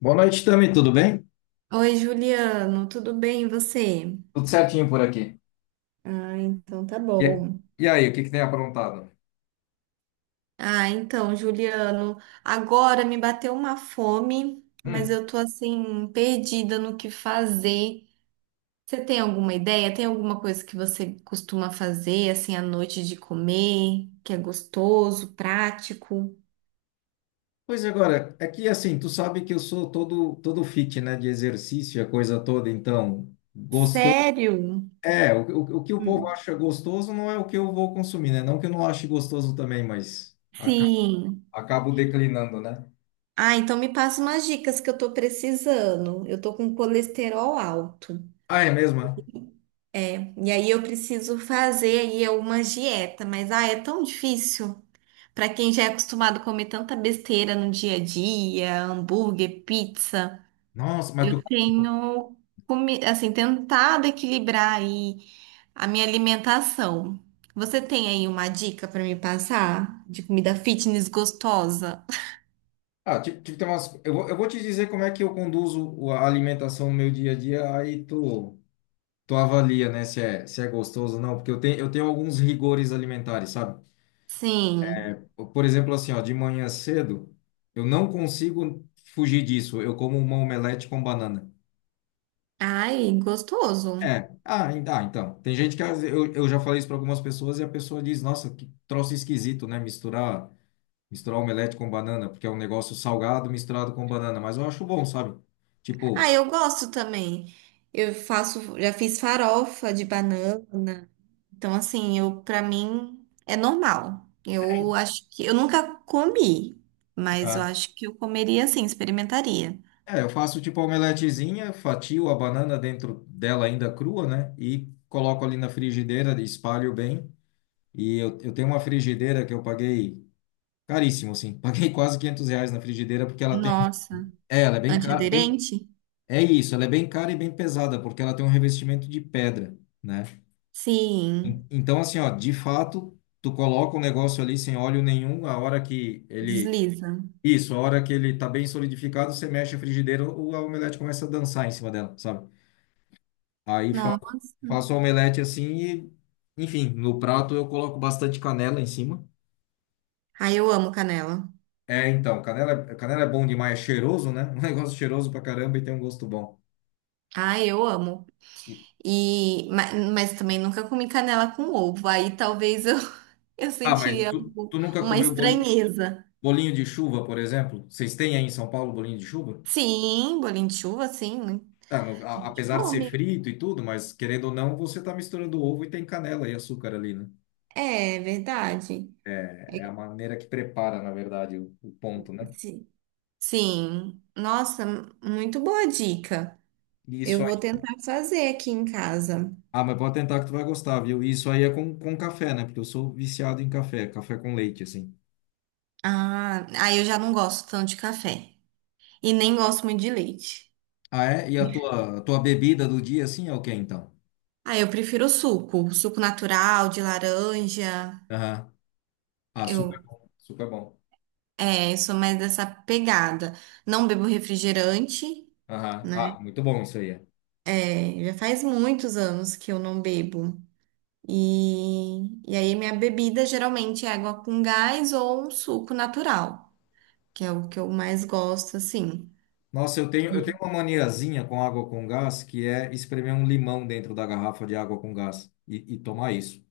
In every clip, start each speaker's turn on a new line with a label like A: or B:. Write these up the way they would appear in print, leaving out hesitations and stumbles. A: Boa noite, Tami, tudo bem?
B: Oi, Juliano, tudo bem e você?
A: Tudo certinho por aqui.
B: Ah, então tá
A: E,
B: bom.
A: E aí, o que que tem aprontado?
B: Ah, então, Juliano, agora me bateu uma fome, mas
A: Hum,
B: eu tô assim perdida no que fazer. Você tem alguma ideia? Tem alguma coisa que você costuma fazer assim à noite de comer, que é gostoso, prático?
A: pois agora, é que assim, tu sabe que eu sou todo fit, né, de exercício, a coisa toda, então, gostoso,
B: Sério?
A: é, o, o que o povo
B: Hum.
A: acha gostoso não é o que eu vou consumir, né? Não que eu não ache gostoso também, mas acaba.
B: Sim.
A: Acabo declinando, né?
B: Ah, então me passa umas dicas que eu tô precisando. Eu tô com colesterol alto.
A: Ah, é mesmo? É?
B: É, e aí eu preciso fazer aí uma dieta, mas ah, é tão difícil para quem já é acostumado a comer tanta besteira no dia a dia, hambúrguer, pizza.
A: Nossa, mas tu.
B: Eu tenho assim, tentado equilibrar aí a minha alimentação. Você tem aí uma dica para me passar de comida fitness gostosa?
A: Ah, tipo, tem umas, eu vou te dizer como é que eu conduzo a alimentação no meu dia a dia, aí tu avalia, né, se é gostoso ou não, porque eu tenho alguns rigores alimentares, sabe?
B: Sim.
A: Por exemplo, assim, ó, de manhã cedo, eu não consigo fugir disso. Eu como uma omelete com banana.
B: Ai, gostoso.
A: É, então. Tem gente que eu já falei isso para algumas pessoas e a pessoa diz, nossa, que troço esquisito, né? Misturar omelete com banana, porque é um negócio salgado misturado com banana, mas eu acho bom, sabe?
B: Ah,
A: Tipo.
B: eu gosto também. Eu faço, já fiz farofa de banana. Então, assim, eu para mim é normal. Eu acho que eu nunca comi, mas eu
A: É.
B: acho que eu comeria assim, experimentaria.
A: É, eu faço tipo a omeletezinha, fatio a banana dentro dela ainda crua, né? E coloco ali na frigideira, espalho bem. E eu tenho uma frigideira que eu paguei caríssimo, assim. Paguei quase R$ 500 na frigideira porque ela tem... um-.
B: Nossa,
A: É, ela é bem cara, bem...
B: antiaderente?
A: É isso, ela é bem cara e bem pesada porque ela tem um revestimento de pedra, né?
B: Sim,
A: Então, assim, ó, de fato, tu coloca o negócio ali sem óleo nenhum, a hora que ele...
B: desliza.
A: Isso, a hora que ele tá bem solidificado, você mexe a frigideira, a omelete começa a dançar em cima dela, sabe? Aí fa-
B: Nossa.
A: faço omelete assim e, enfim, no prato eu coloco bastante canela em cima.
B: Ai, eu amo canela.
A: É, então, canela é bom demais, é cheiroso, né? Um negócio cheiroso pra caramba e tem um gosto bom.
B: Ai, eu amo.
A: E-.
B: Mas também nunca comi canela com ovo. Aí talvez eu eu
A: Ah, mas
B: sentiria
A: tu nunca
B: uma
A: comeu bolinho,
B: estranheza.
A: bolinho de chuva, por exemplo? Vocês têm aí em São Paulo bolinho de chuva?
B: Sim, bolinho de chuva, sim, né?
A: Tá,
B: A gente
A: apesar de ser
B: come.
A: frito e tudo, mas querendo ou não, você tá misturando ovo e tem canela e açúcar ali, né?
B: É, é verdade. É
A: É a
B: que
A: maneira que prepara, na verdade, o ponto, né?
B: se- Sim. Nossa, muito boa dica.
A: E isso.
B: Eu vou tentar fazer aqui em casa.
A: Ah, mas pode tentar que tu vai gostar, viu? E isso aí é com café, né? Porque eu sou viciado em café, café com leite, assim.
B: Ah, aí eu já não gosto tanto de café. E nem gosto muito de leite.
A: Ah, é? E a tua bebida do dia, assim, é o quê, então?
B: Ah, eu prefiro o suco. Suco natural, de laranja.
A: Aham. Ah, super
B: Eu,
A: bom, super bom.
B: eu sou mais dessa pegada. Não bebo refrigerante,
A: Aham.
B: né?
A: Ah, muito bom isso aí. É.
B: É, já faz muitos anos que eu não bebo. E aí minha bebida geralmente é água com gás ou um suco natural, que é o que eu mais gosto, assim.
A: Nossa, eu tenho uma maniazinha com água com gás, que é espremer um limão dentro da garrafa de água com gás e tomar isso,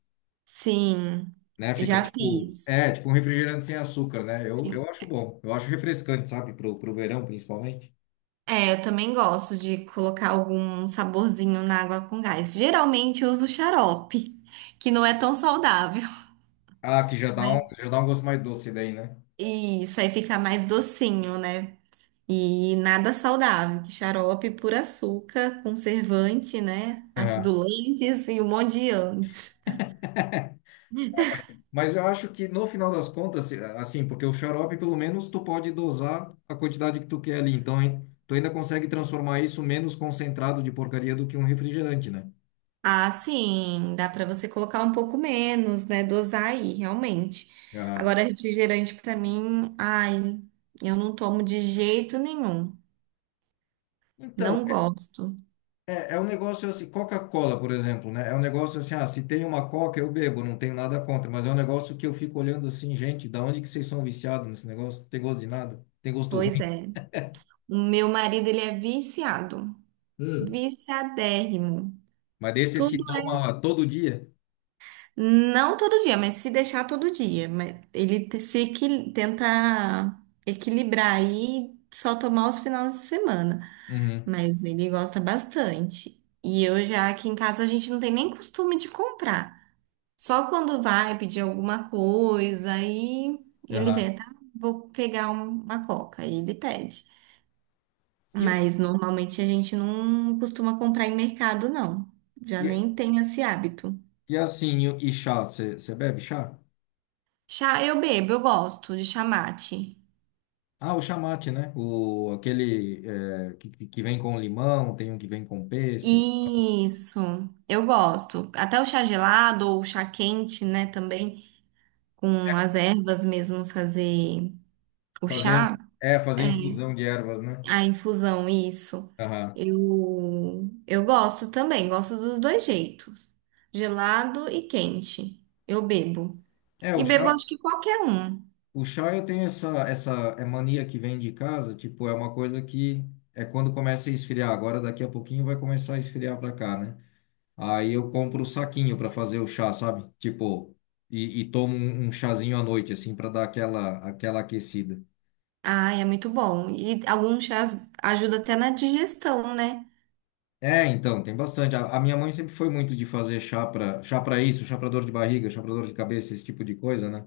B: Sim,
A: né? Fica
B: já
A: tipo,
B: fiz.
A: é, tipo um refrigerante sem açúcar, né? Eu
B: Sim.
A: acho bom, eu acho refrescante, sabe? Pro verão, principalmente.
B: É, eu também gosto de colocar algum saborzinho na água com gás. Geralmente eu uso xarope, que não é tão saudável.
A: Ah, que já dá um gosto mais doce daí, né?
B: E isso aí fica mais docinho, né? E nada saudável, que xarope por açúcar, conservante, né? Acidulantes e um monte de antes.
A: Mas eu acho que no final das contas, assim, porque o xarope, pelo menos, tu pode dosar a quantidade que tu quer ali. Então, hein, tu ainda consegue transformar isso menos concentrado de porcaria do que um refrigerante, né?
B: Ah, sim, dá para você colocar um pouco menos, né? Dosar aí, realmente.
A: Aham.
B: Agora, refrigerante para mim, ai, eu não tomo de jeito nenhum.
A: Então,
B: Não gosto.
A: é um negócio assim, Coca-Cola, por exemplo, né? É um negócio assim, ah, se tem uma Coca, eu bebo, não tenho nada contra, mas é um negócio que eu fico olhando assim, gente, da onde que vocês são viciados nesse negócio? Tem gosto de nada, tem gosto
B: Pois
A: ruim.
B: é. O meu marido, ele é viciado,
A: Hum.
B: viciadérrimo.
A: Mas desses que
B: Tudo.
A: toma todo dia.
B: Não todo dia, mas se deixar, todo dia. Mas ele te- se equi- tenta equilibrar aí, só tomar os finais de semana.
A: Uhum.
B: Mas ele gosta bastante. E eu, já aqui em casa, a gente não tem nem costume de comprar. Só quando vai pedir alguma coisa, aí ele
A: Aham.
B: vê, tá? Vou pegar uma coca. Aí ele pede.
A: E, um-
B: Mas normalmente a gente não costuma comprar em mercado, não. Já
A: e
B: nem tem esse hábito.
A: E assim, e chá, você bebe chá?
B: Chá eu bebo, eu gosto de chamate.
A: Ah, o chamate, né? O, aquele é, que vem com limão, tem um que vem com pêssego.
B: Isso, eu gosto. Até o chá gelado ou o chá quente, né, também, com as ervas mesmo fazer o
A: Fazer,
B: chá,
A: é, fazer
B: é,
A: infusão de ervas, né?
B: a infusão, isso.
A: Aham.
B: Eu gosto também, gosto dos dois jeitos, gelado e quente. Eu bebo.
A: É,
B: E bebo acho que qualquer um.
A: o chá eu tenho essa é mania que vem de casa, tipo, é uma coisa que é quando começa a esfriar. Agora, daqui a pouquinho vai começar a esfriar pra cá, né? Aí eu compro o saquinho pra fazer o chá, sabe? Tipo, e tomo um chazinho à noite, assim, pra dar aquela, aquela aquecida.
B: Ai, é muito bom. E alguns chás ajudam até na digestão, né?
A: É, então, tem bastante. A minha mãe sempre foi muito de fazer chá para chá para isso, chá para dor de barriga, chá para dor de cabeça, esse tipo de coisa, né?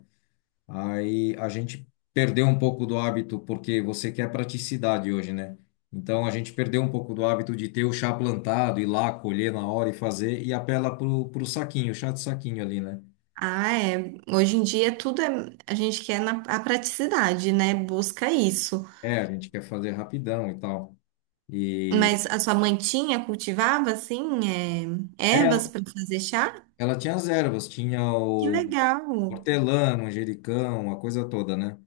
A: Aí a gente perdeu um pouco do hábito, porque você quer praticidade hoje, né? Então a gente perdeu um pouco do hábito de ter o chá plantado, ir lá, colher na hora e fazer, e apela pro saquinho, chá de saquinho ali, né?
B: Ah, é. Hoje em dia tudo é. A gente quer na, a praticidade, né? Busca isso.
A: É, a gente quer fazer rapidão e tal. E
B: Mas a sua mãe tinha, cultivava, assim, é, ervas
A: ela,
B: para fazer chá?
A: ela tinha as ervas, tinha
B: Que
A: o
B: legal!
A: hortelã, manjericão, a coisa toda, né?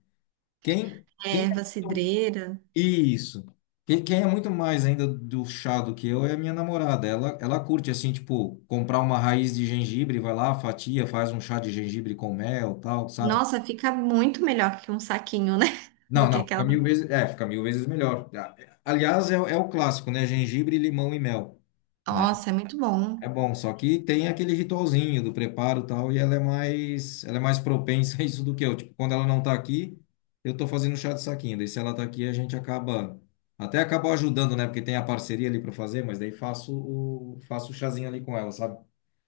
A: Quem.
B: Erva cidreira.
A: Isso. Quem é muito mais ainda do chá do que eu é a minha namorada. Ela curte, assim, tipo, comprar uma raiz de gengibre, vai lá, fatia, faz um chá de gengibre com mel, tal, sabe?
B: Nossa, fica muito melhor que um saquinho, né? Do
A: Não,
B: que
A: não, fica
B: aquela.
A: mil vezes, é, fica mil vezes melhor. Ah, é. Aliás, é, é o clássico, né? Gengibre, limão e mel, né?
B: Nossa, é muito bom.
A: É bom, só que tem aquele ritualzinho do preparo e tal, e ela é mais propensa a isso do que eu. Tipo, quando ela não tá aqui, eu tô fazendo chá de saquinho. Daí se ela tá aqui, a gente acaba ajudando, né? Porque tem a parceria ali para fazer, mas daí faço o chazinho ali com ela, sabe?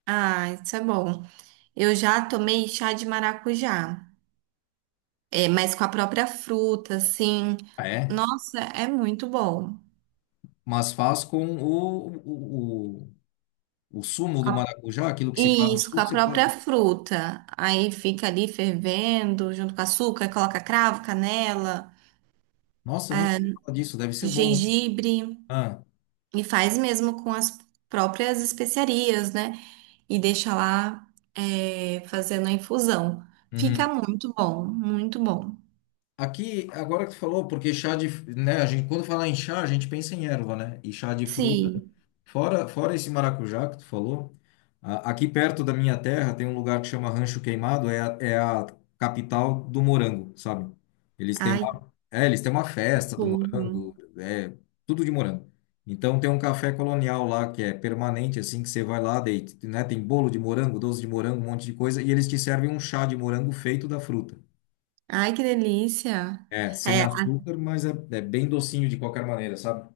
B: Ah, isso é bom. Eu já tomei chá de maracujá. É, mas com a própria fruta, assim.
A: Ah, é,
B: Nossa, é muito bom.
A: mas faz com o sumo
B: Com
A: do
B: a
A: maracujá, aquilo que se faz o
B: Isso, com
A: suco,
B: a
A: você faz.
B: própria fruta. Aí fica ali fervendo, junto com açúcar, coloca cravo, canela,
A: Nossa, eu nunca ouvi falar disso, deve ser bom, né?
B: gengibre
A: Ah,
B: e faz mesmo com as próprias especiarias, né? E deixa lá, é, fazendo a infusão. Fica
A: uhum.
B: muito bom, muito bom.
A: Aqui, agora que tu falou, porque chá de, né, a gente, quando fala em chá, a gente pensa em erva, né? E chá de fruta,
B: Sim.
A: fora esse maracujá que tu falou, aqui perto da minha terra tem um lugar que chama Rancho Queimado, é a capital do morango, sabe? Eles têm
B: Ai, que
A: uma, é, eles têm uma festa do
B: tudo.
A: morango, é tudo de morango. Então tem um café colonial lá que é permanente, assim, que você vai lá, deita, né? Tem bolo de morango, doce de morango, um monte de coisa, e eles te servem um chá de morango feito da fruta.
B: Ai, que delícia.
A: É, sem
B: É,
A: açúcar, mas é bem docinho de qualquer maneira, sabe?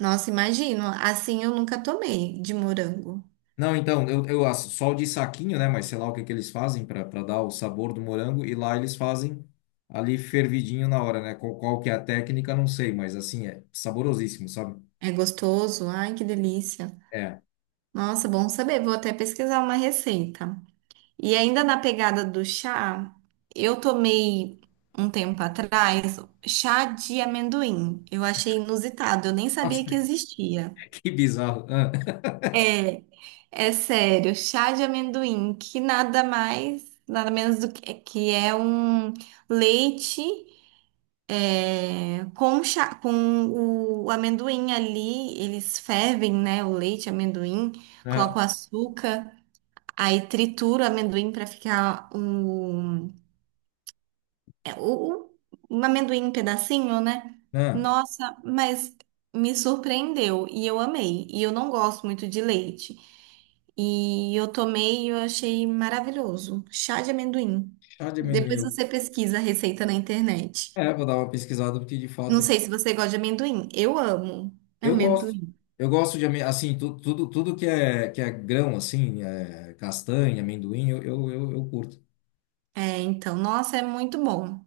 B: nossa, imagino. Assim eu nunca tomei de morango.
A: Não, então, eu acho só o de saquinho, né? Mas sei lá o que que eles fazem para dar o sabor do morango. E lá eles fazem ali fervidinho na hora, né? Qual que é a técnica, não sei, mas assim, é saborosíssimo, sabe?
B: É gostoso. Ai, que delícia.
A: É.
B: Nossa, bom saber. Vou até pesquisar uma receita. E ainda na pegada do chá, eu tomei um tempo atrás chá de amendoim. Eu achei inusitado, eu nem
A: Nossa,
B: sabia que existia.
A: que bizarro.
B: É, é sério, chá de amendoim, que nada mais, nada menos do que é um leite é, com chá, com o amendoim ali, eles fervem, né, o leite, amendoim,
A: Ah,
B: colocam açúcar. Aí trituro o amendoim para ficar um, é, um amendoim em pedacinho, né?
A: ah.
B: Nossa, mas me surpreendeu e eu amei. E eu não gosto muito de leite. E eu tomei e eu achei maravilhoso. Chá de amendoim.
A: Chá de
B: Depois
A: amendoim.
B: você pesquisa a receita na internet.
A: É, vou dar uma pesquisada, porque de
B: Não
A: fato
B: sei se você gosta de amendoim. Eu amo
A: eu gosto.
B: amendoim.
A: Eu gosto de, assim, tu, tudo que é grão, assim, é, castanha, amendoim, eu curto.
B: É, então, nossa, é muito bom.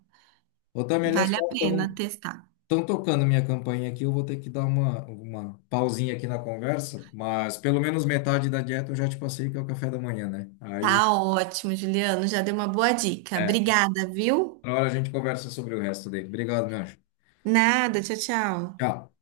A: Ô, Tami, olha
B: Vale
A: só,
B: a pena testar.
A: estão tocando minha campainha aqui. Eu vou ter que dar uma pausinha aqui na conversa, mas pelo menos metade da dieta eu já te passei, que é o café da manhã, né? Aí,
B: Tá ótimo, Juliano. Já deu uma boa dica.
A: é,
B: Obrigada, viu?
A: na hora a gente conversa sobre o resto dele. Obrigado, meu anjo.
B: Nada, tchau, tchau.
A: Tchau.